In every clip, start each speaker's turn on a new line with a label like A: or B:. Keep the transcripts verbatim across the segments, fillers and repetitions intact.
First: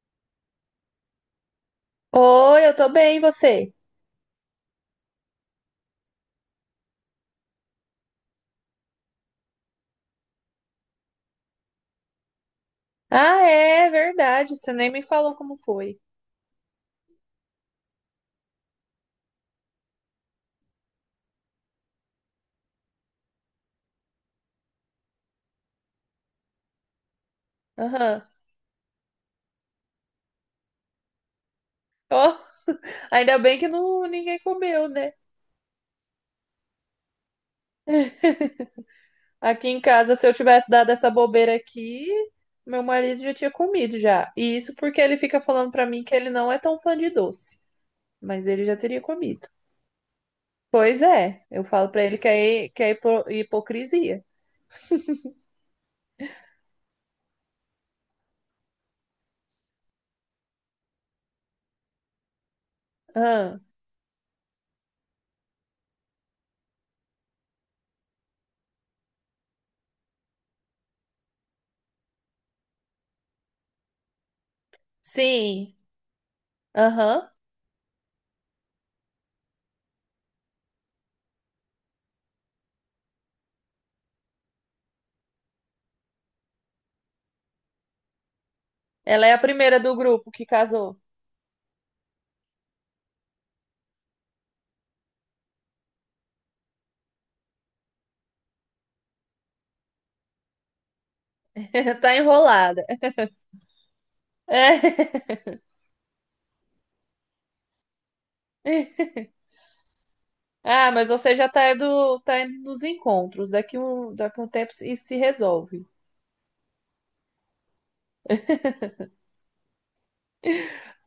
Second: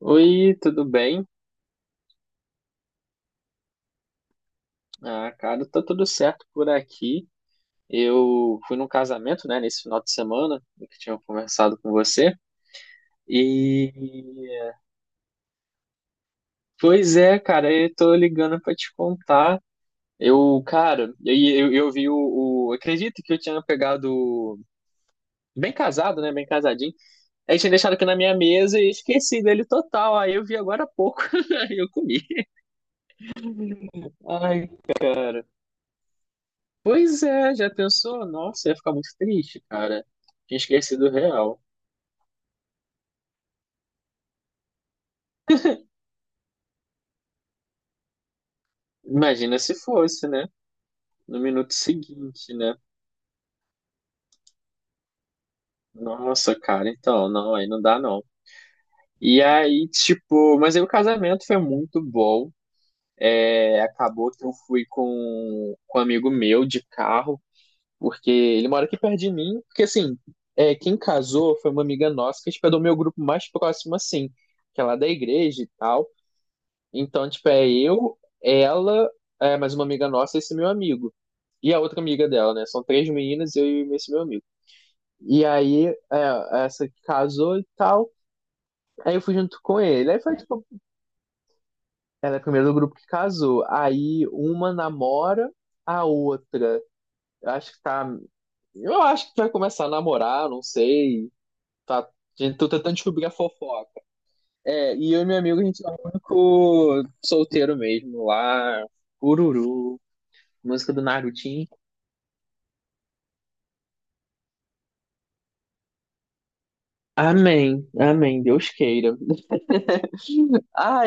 A: Oi, tudo bem?
B: Oi, eu tô bem, e você?
A: Ah, cara, tá tudo certo por aqui. Eu fui num casamento, né, nesse final de semana, do que tinha conversado com você.
B: Ah, é
A: E,
B: verdade, você nem me falou como foi.
A: Pois é, cara, eu tô ligando pra te contar. Eu, cara, eu, eu, eu vi o, o- Acredito que eu tinha pegado. o- Bem casado, né? Bem casadinho. Aí tinha deixado aqui na
B: Aham.
A: minha mesa e esqueci dele total. Aí eu vi agora há pouco. Aí eu comi.
B: Ó, ainda bem que não, ninguém
A: Ai,
B: comeu, né?
A: pois é, já pensou? Nossa, ia ficar muito triste,
B: Aqui em
A: cara.
B: casa, se eu
A: Tinha
B: tivesse dado
A: esquecido
B: essa
A: o
B: bobeira
A: real.
B: aqui, meu marido já tinha comido já. E isso porque ele fica falando pra mim que ele não é tão fã de doce, mas ele já teria comido.
A: Imagina se fosse, né?
B: Pois
A: No
B: é, eu
A: minuto
B: falo pra ele que
A: seguinte,
B: é,
A: né?
B: que é hipo- hipocrisia.
A: Nossa, cara, então, não, aí não dá não. E aí, tipo, mas aí o casamento foi muito bom.
B: Ah,
A: É, acabou que eu fui com, com um amigo meu de carro, porque ele mora aqui perto de mim. Porque assim, é, quem casou foi uma amiga nossa que, tipo, é do meu grupo mais próximo, assim, que é lá da igreja e
B: sim,
A: tal.
B: aham.
A: Então, tipo, é eu, ela, é, mais uma amiga nossa e esse meu amigo. E a outra amiga dela, né? São três meninas, eu e esse meu amigo. E aí, é, essa que casou e tal. Aí eu
B: Ela é
A: fui
B: a
A: junto com
B: primeira do
A: ele. Aí
B: grupo
A: foi,
B: que
A: tipo,
B: casou.
A: ela é a primeira do grupo que casou. Aí uma namora a outra. Eu acho que tá. Eu acho que vai começar a namorar, não sei. Tá, a
B: Tá
A: gente, tô
B: enrolada.
A: tentando descobrir a fofoca. É, e eu
B: É.
A: e meu amigo, a gente é o único solteiro mesmo lá. Ururu.
B: Ah,
A: Música do
B: mas você já
A: Narutinho.
B: tá indo, tá indo nos encontros. Daqui um, daqui um tempo isso se resolve.
A: Amém, amém, Deus queira.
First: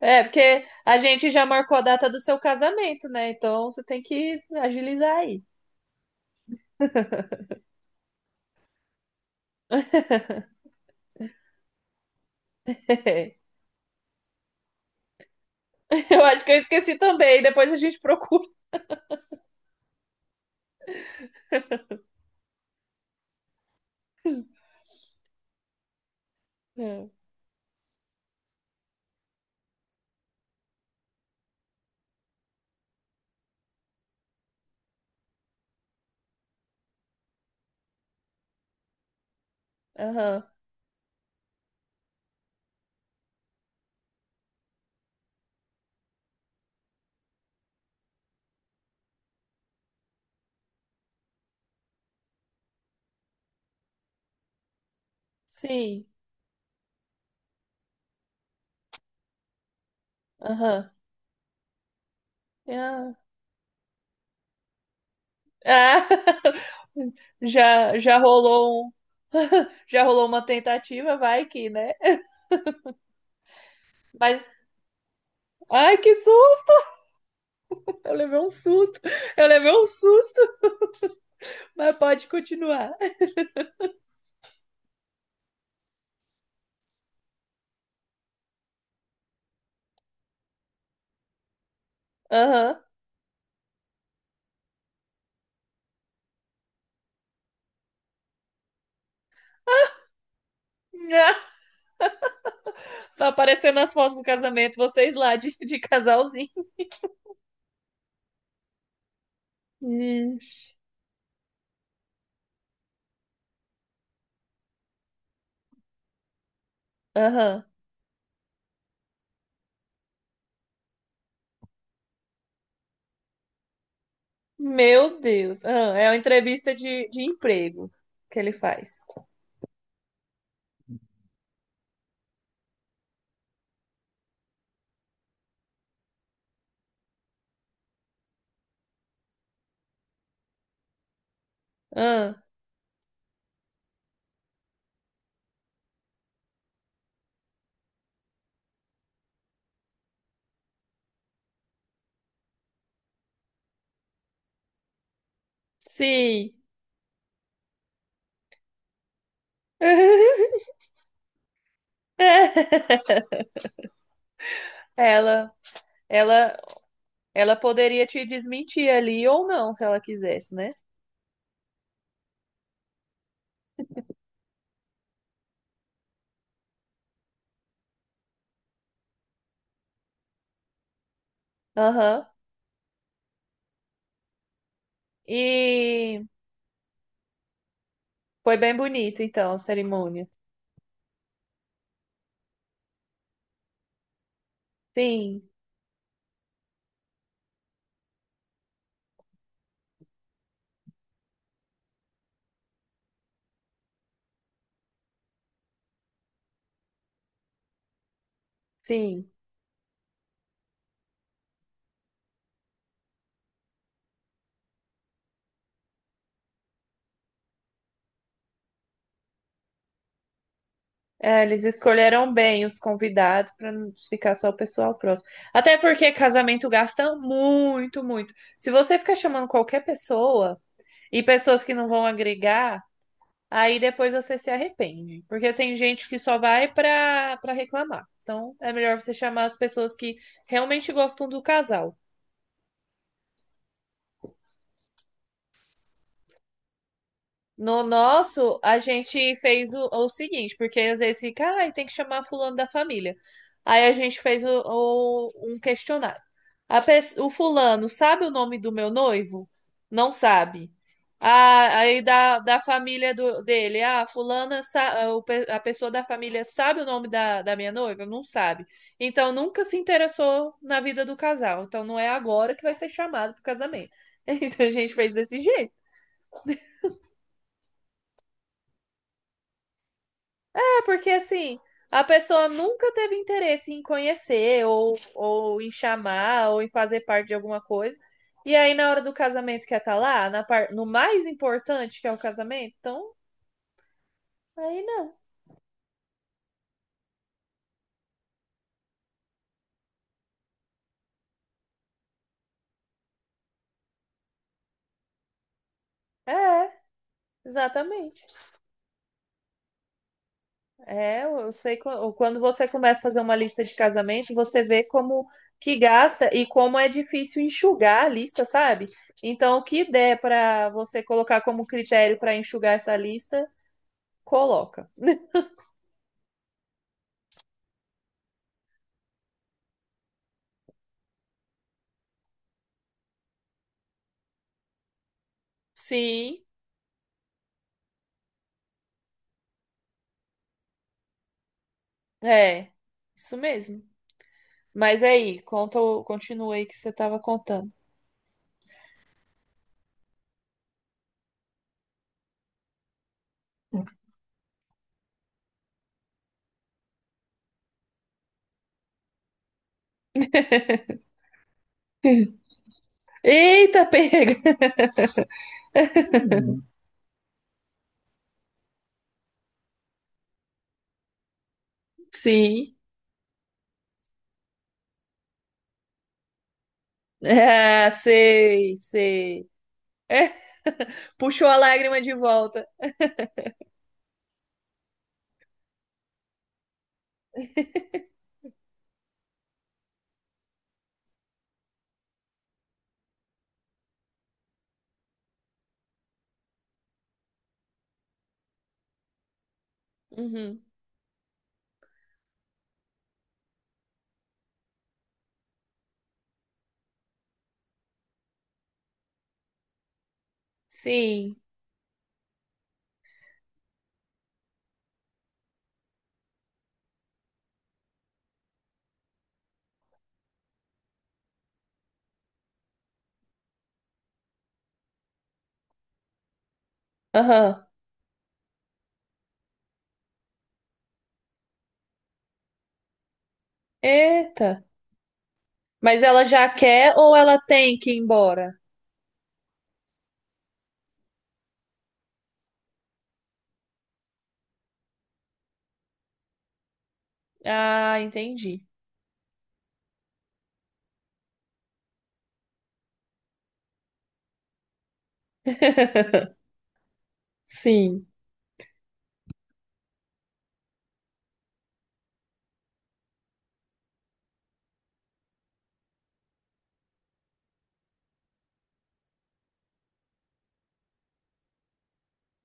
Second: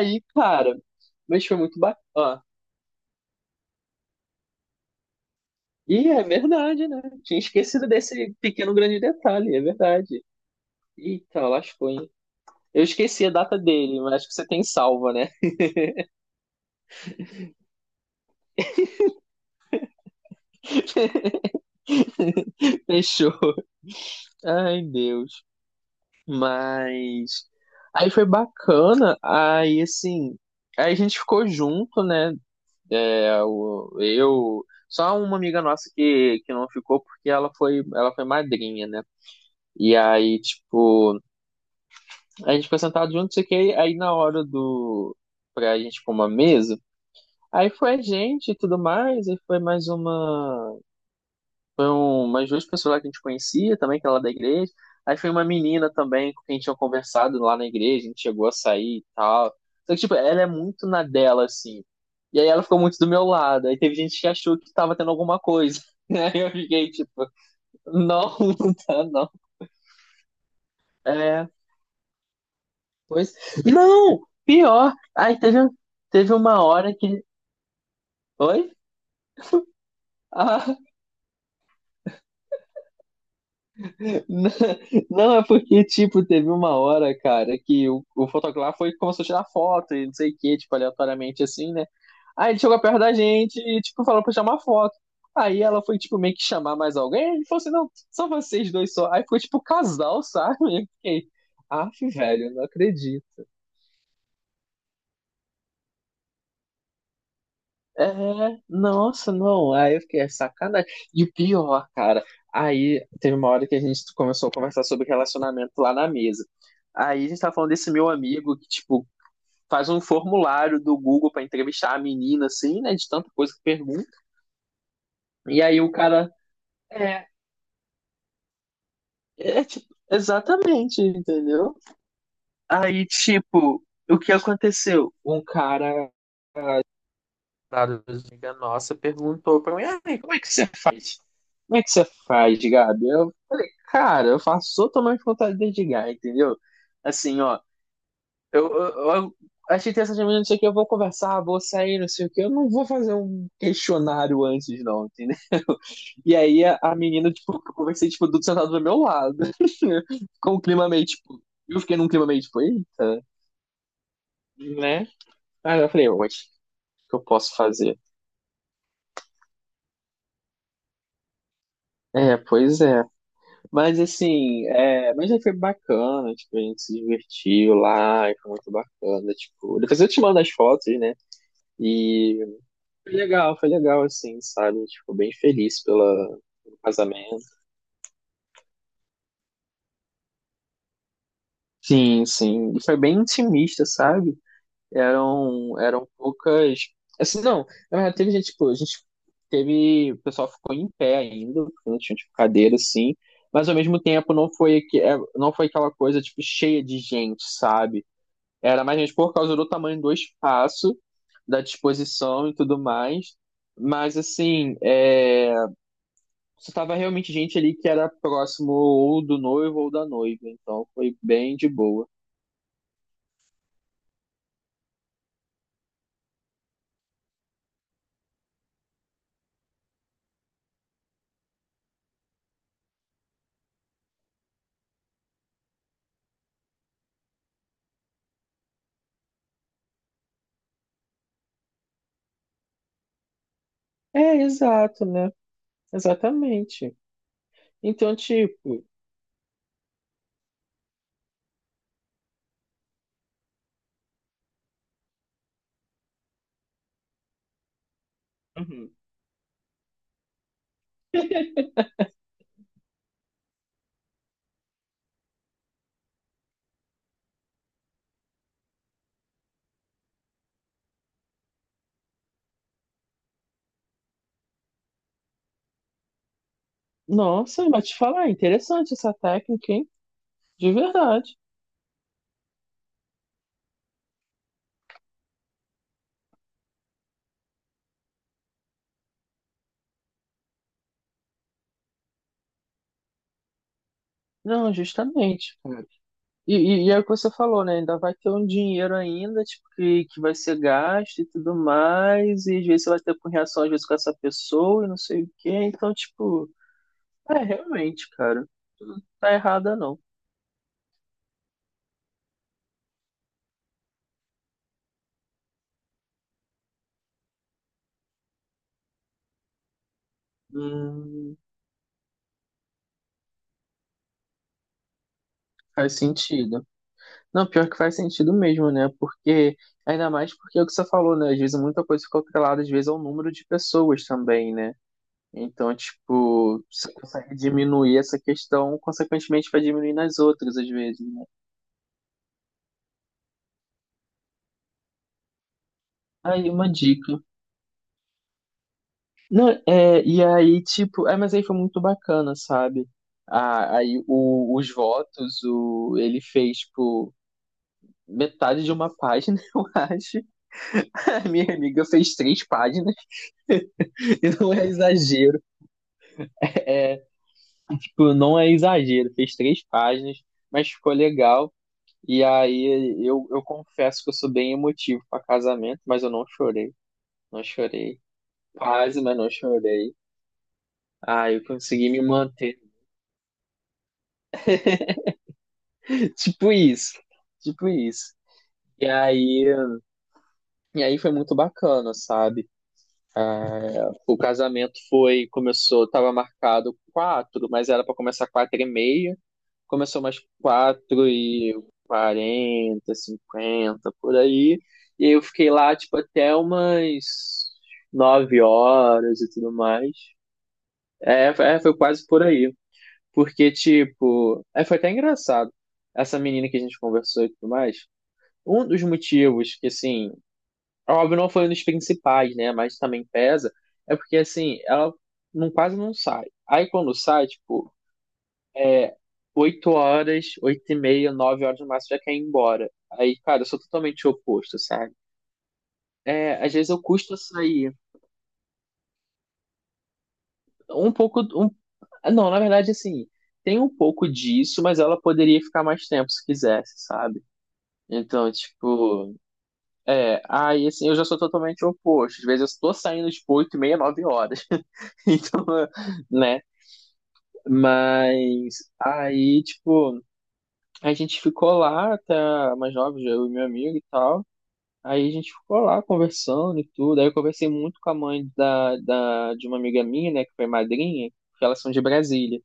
B: É, porque
A: cara,
B: a gente já
A: mas foi
B: marcou
A: muito
B: a
A: bacana.
B: data do seu
A: Ó,
B: casamento, né? Então você tem que agilizar aí.
A: e é verdade, né? Tinha esquecido desse pequeno grande detalhe, é verdade. Eita, lascou, hein? Eu esqueci a data dele, mas acho que você tem salva, né?
B: Eu acho que eu esqueci também. Depois a gente procura.
A: Fechou. Ai, Deus.
B: É.
A: Mas. Aí foi bacana, aí assim. Aí a gente ficou junto, né? É, o- eu, só uma amiga nossa que, que não ficou porque ela foi, ela foi madrinha, né? E aí,
B: Aham.
A: tipo, a gente foi sentado junto, não sei o que, aí na hora do, pra gente pôr uma mesa, aí foi a gente e tudo mais, aí foi mais uma umas duas pessoas lá que a gente conhecia também, que era lá da igreja. Aí foi uma menina
B: Sim.
A: também com quem a gente tinha conversado lá na igreja, a gente chegou a sair e tal. Só que, tipo, ela é muito
B: Aham.
A: na dela, assim. E aí ela ficou muito do
B: Ah.
A: meu lado. Aí teve gente que achou que tava tendo alguma coisa.
B: Ah.
A: Aí eu fiquei, tipo,
B: Já, já
A: não, não
B: rolou um,
A: tá, não.
B: já rolou uma tentativa, vai
A: É,
B: que, né?
A: pois. Não!
B: Mas,
A: Pior! Aí teve,
B: ai, que
A: teve uma
B: susto!
A: hora que.
B: Eu levei um
A: Oi?
B: susto. Eu levei um susto,
A: Ah,
B: mas pode continuar.
A: Não, não, é porque, tipo, teve uma hora, cara, que o, o fotógrafo foi e começou a tirar foto e não sei o que, tipo, aleatoriamente assim, né? Aí ele
B: Aham.
A: chegou perto da gente e, tipo, falou pra chamar foto. Aí ela foi, tipo, meio que chamar mais alguém. Ele falou assim: não, são vocês dois só. Aí ficou, tipo, casal, sabe? Eu fiquei,
B: Ah,
A: af, velho, não
B: tá
A: acredito.
B: aparecendo as fotos do casamento, vocês lá de, de casalzinho.
A: É, nossa, não. Aí eu fiquei, é
B: Ixi.
A: sacanagem. E o pior, cara, aí teve uma hora que a gente começou a conversar sobre relacionamento lá na mesa. Aí a gente tava
B: Aham.
A: falando desse meu amigo que, tipo, faz um formulário do Google pra entrevistar a menina, assim, né? De tanta coisa que pergunta.
B: Meu
A: E
B: Deus.
A: aí o
B: Ah, é uma
A: cara.
B: entrevista de, de
A: É,
B: emprego que ele faz.
A: é tipo, exatamente, entendeu? Aí, tipo, o que aconteceu? Um cara namorada amiga nossa perguntou pra mim: "Ai, como é que você faz? Como é que você
B: Ah,
A: faz, Gabi?" Eu falei, cara, eu faço totalmente vontade de dedicar, entendeu? Assim, ó, eu, eu, eu achei interessante, mas não sei o que, eu vou conversar, vou sair, não sei o que, eu não vou fazer um questionário antes, não, entendeu? E
B: sim.
A: aí a, a menina, tipo, eu conversei, tipo, tudo sentado do meu lado, com o clima meio, tipo, eu fiquei num clima meio, tipo, eita, né?
B: Ela,
A: Aí eu falei, oxe,
B: ela,
A: o que eu posso
B: ela
A: fazer?
B: poderia te desmentir ali ou não, se ela quisesse, né?
A: É, pois é. Mas assim, é, mas aí foi bacana, tipo, a gente se divertiu lá, e foi muito bacana, tipo, depois eu te mando as fotos, né?
B: Aham.
A: E foi legal, foi legal, assim, sabe? Tipo, bem feliz pela,
B: E
A: pelo casamento.
B: foi bem bonito, então, a cerimônia.
A: Sim, sim. E foi bem intimista, sabe?
B: Sim,
A: Eram, eram poucas. Assim, não, na verdade, teve gente, tipo, a gente teve. O pessoal ficou em pé ainda, porque não tinha, tipo, cadeira, assim. Mas ao mesmo tempo não foi, aque- é, não foi aquela coisa, tipo, cheia de gente, sabe? Era mais gente
B: sim.
A: por causa do tamanho do espaço, da disposição e tudo mais. Mas assim, é, só tava realmente gente ali que era próximo ou do noivo ou da noiva. Então foi
B: É,
A: bem
B: eles
A: de boa.
B: escolheram bem os convidados para não ficar só o pessoal próximo. Até porque casamento gasta muito, muito. Se você ficar chamando qualquer pessoa e pessoas que não vão agregar, aí depois você se arrepende. Porque tem gente que só vai para para reclamar. Então é melhor você chamar as pessoas que realmente gostam do casal.
A: É, exato, né? Exatamente.
B: No
A: Então,
B: nosso, a
A: tipo.
B: gente fez o, o seguinte, porque às vezes fica, ai, tem que chamar fulano da família. Aí a gente fez o, o- um questionário. A pes- o fulano sabe o nome do meu
A: uhum.
B: noivo? Não sabe. Ah, aí da, da família do, dele, ah, fulana, sa- ah, o pe- a pessoa da família sabe o nome da, da minha noiva? Não sabe. Então nunca se interessou na vida do casal. Então não é agora que vai ser chamado pro casamento. Então a gente fez desse jeito.
A: Nossa, mas te falar, interessante essa técnica, hein? De
B: Porque
A: verdade.
B: assim, a pessoa nunca teve interesse em conhecer, ou, ou em chamar, ou em fazer parte de alguma coisa. E aí, na hora do casamento, quer estar lá, na par... no mais importante que é o casamento, então
A: Não,
B: aí não.
A: justamente. E, e, e é o que você falou, né? Ainda vai ter um dinheiro ainda, tipo, que, que vai ser gasto e tudo mais, e às vezes você vai ter com reação, às vezes, com essa pessoa e não sei o quê. Então, tipo,
B: É,
A: é, realmente,
B: exatamente.
A: cara, tá errada não.
B: É, eu eu sei qu- quando você começa a fazer uma lista de casamento, você vê como que gasta e como é difícil enxugar a lista, sabe? Então, o que der para você
A: Hum,
B: colocar como critério para enxugar essa lista, coloca.
A: Faz sentido. Não, pior que faz sentido mesmo, né? Porque, ainda mais porque é o que você falou, né? Às vezes muita coisa fica atrelada, às vezes, ao número de pessoas também, né? Então,
B: Sim,
A: tipo, você consegue diminuir essa questão, consequentemente vai diminuir nas outras, às vezes, né?
B: é, isso mesmo. Mas é aí, conta, o-
A: Aí,
B: continua aí
A: uma
B: que você estava
A: dica.
B: contando.
A: Não, é, e aí, tipo, é, mas aí foi muito bacana, sabe? Ah, aí o- os votos, o, ele fez, tipo, metade de uma página, eu acho. A minha amiga fez três páginas,
B: Eita,
A: e
B: pega!
A: não é exagero, tipo, não é exagero, fez três páginas, mas ficou legal. E aí
B: Sim.
A: eu, eu confesso que eu sou bem emotivo pra casamento, mas eu não chorei, não
B: Ah,
A: chorei.
B: sei,
A: Quase, mas não
B: sei.
A: chorei.
B: É.
A: Ah, eu
B: Puxou a
A: consegui
B: lágrima
A: me
B: de
A: manter.
B: volta.
A: Tipo isso. Tipo isso. E aí, e aí foi muito bacana, sabe? O casamento foi, começou, tava marcado quatro, mas era para começar quatro e meia. Começou umas
B: Uhum.
A: quatro e quarenta, cinquenta, por aí. E aí eu fiquei lá, tipo, até umas nove horas e tudo mais. É,
B: Sim.
A: foi- é, foi quase por aí. Porque, tipo, é, foi até engraçado. Essa menina que a gente conversou e tudo mais. Um dos motivos que, assim, óbvio, não foi um dos principais, né? Mas também pesa. É porque, assim, ela não, quase não sai. Aí quando sai,
B: Aham.
A: tipo, é oito horas, oito e meia, nove horas no máximo, já quer ir embora. Aí, cara, eu sou totalmente oposto,
B: Eita.
A: sabe?
B: Mas ela
A: É,
B: já
A: às vezes eu
B: quer ou
A: custo a
B: ela
A: sair.
B: tem que ir embora?
A: Um pouco. Um... Não, na verdade, assim, tem um pouco disso, mas ela poderia ficar mais tempo se quisesse, sabe?
B: Ah,
A: Então,
B: entendi.
A: tipo, é, aí assim, eu já sou totalmente oposto. Às vezes eu estou saindo, tipo, oito e meia, nove horas. Então, né,
B: Sim.
A: Mas aí, tipo, a gente ficou lá até mais jovem, eu e meu amigo e tal. Aí a gente ficou lá conversando e tudo. Aí eu conversei muito com a mãe da, da, de uma amiga minha, né, que foi madrinha, porque elas são de Brasília.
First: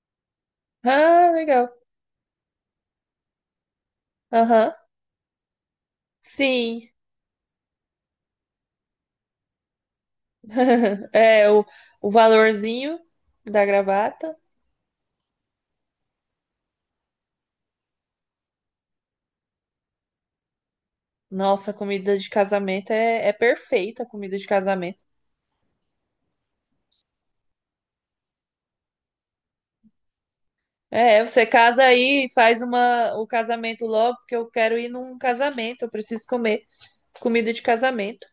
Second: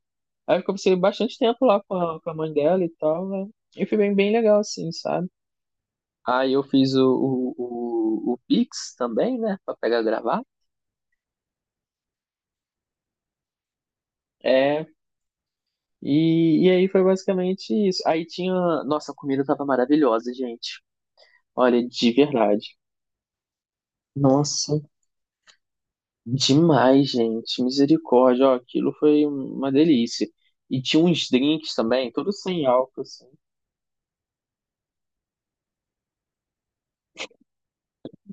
A: Aí eu conversei
B: Ah,
A: bastante tempo
B: legal.
A: lá com a, com a mãe dela e tal, né? E foi bem, bem legal,
B: Aham.
A: assim, sabe? Aí eu
B: Sim.
A: fiz o, o, o, o Pix também, né, pra pegar e gravar.
B: É, o, o valorzinho da gravata.
A: É, e, e aí foi basicamente isso. Aí tinha. Nossa, a comida tava maravilhosa, gente.
B: Nossa,
A: Olha, de
B: comida de
A: verdade.
B: casamento é, é perfeita, a comida de
A: Nossa,
B: casamento.
A: demais, gente. Misericórdia. Ó, aquilo foi uma delícia. E tinha
B: É,
A: uns
B: você
A: drinks
B: casa
A: também,
B: aí e
A: tudo
B: faz
A: sem álcool,
B: uma, o
A: assim.
B: casamento logo, porque eu quero ir num casamento, eu preciso comer comida de casamento.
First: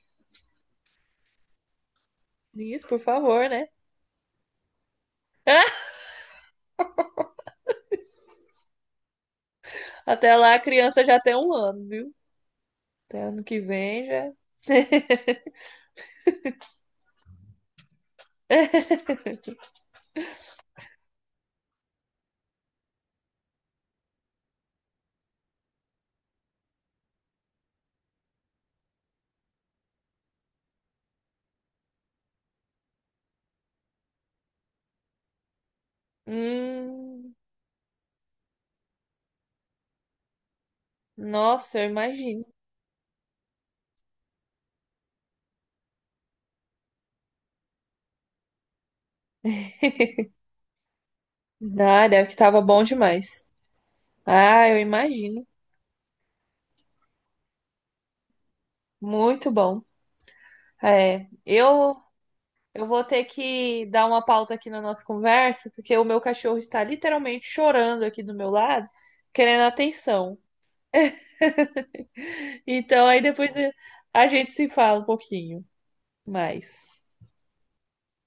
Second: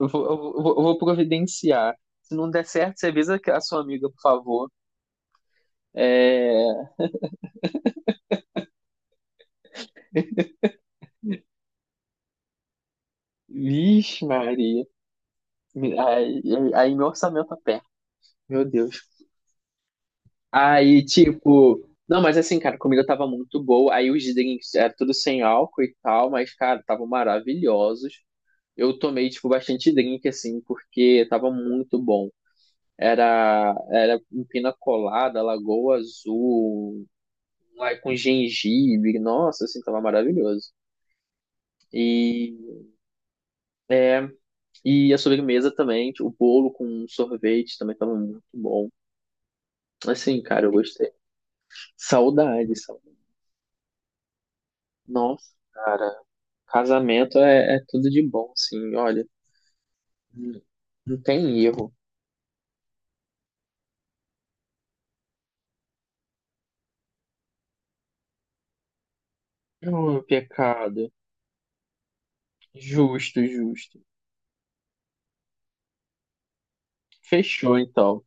A: Eu vou, eu vou, eu vou providenciar. Se não der
B: Isso, por
A: certo, você avisa
B: favor,
A: a
B: né?
A: sua amiga, por favor. É...
B: Até lá a criança já tem um ano, viu? Até ano que vem
A: Vixe,
B: já.
A: Maria. Aí, aí meu orçamento aperta. Meu Deus. Aí, tipo. Não, mas assim, cara, a comida tava muito boa. Aí os drinks era tudo sem álcool e tal, mas, cara, estavam maravilhosos. eu tomei, tipo, bastante drink, assim, porque tava muito bom. Era, era um pina colada, lagoa azul,
B: Hum,
A: lá com gengibre, nossa, assim, tava maravilhoso.
B: nossa, eu imagino.
A: E, e a sobremesa também, tipo, o bolo com sorvete também tava muito bom. Assim, cara, eu gostei.
B: Ah, deve que tava
A: Saudade,
B: bom
A: saudade.
B: demais. Ah, eu imagino.
A: Nossa, cara, casamento é, é tudo de bom, assim, olha,
B: Muito bom.
A: não não
B: É,
A: tem erro.
B: eu Eu vou ter que dar uma pausa aqui na nossa conversa, porque o meu cachorro está literalmente chorando aqui do meu lado, querendo
A: Ô,
B: atenção.
A: pecado.
B: Então, aí
A: Justo,
B: depois
A: justo.
B: a gente se fala um pouquinho mais.
A: Fechou, então.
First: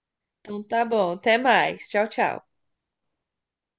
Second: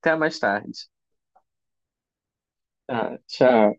A: Até mais
B: Então, tá
A: tarde.
B: bom. Até mais. Tchau, tchau.
A: Tá, tchau.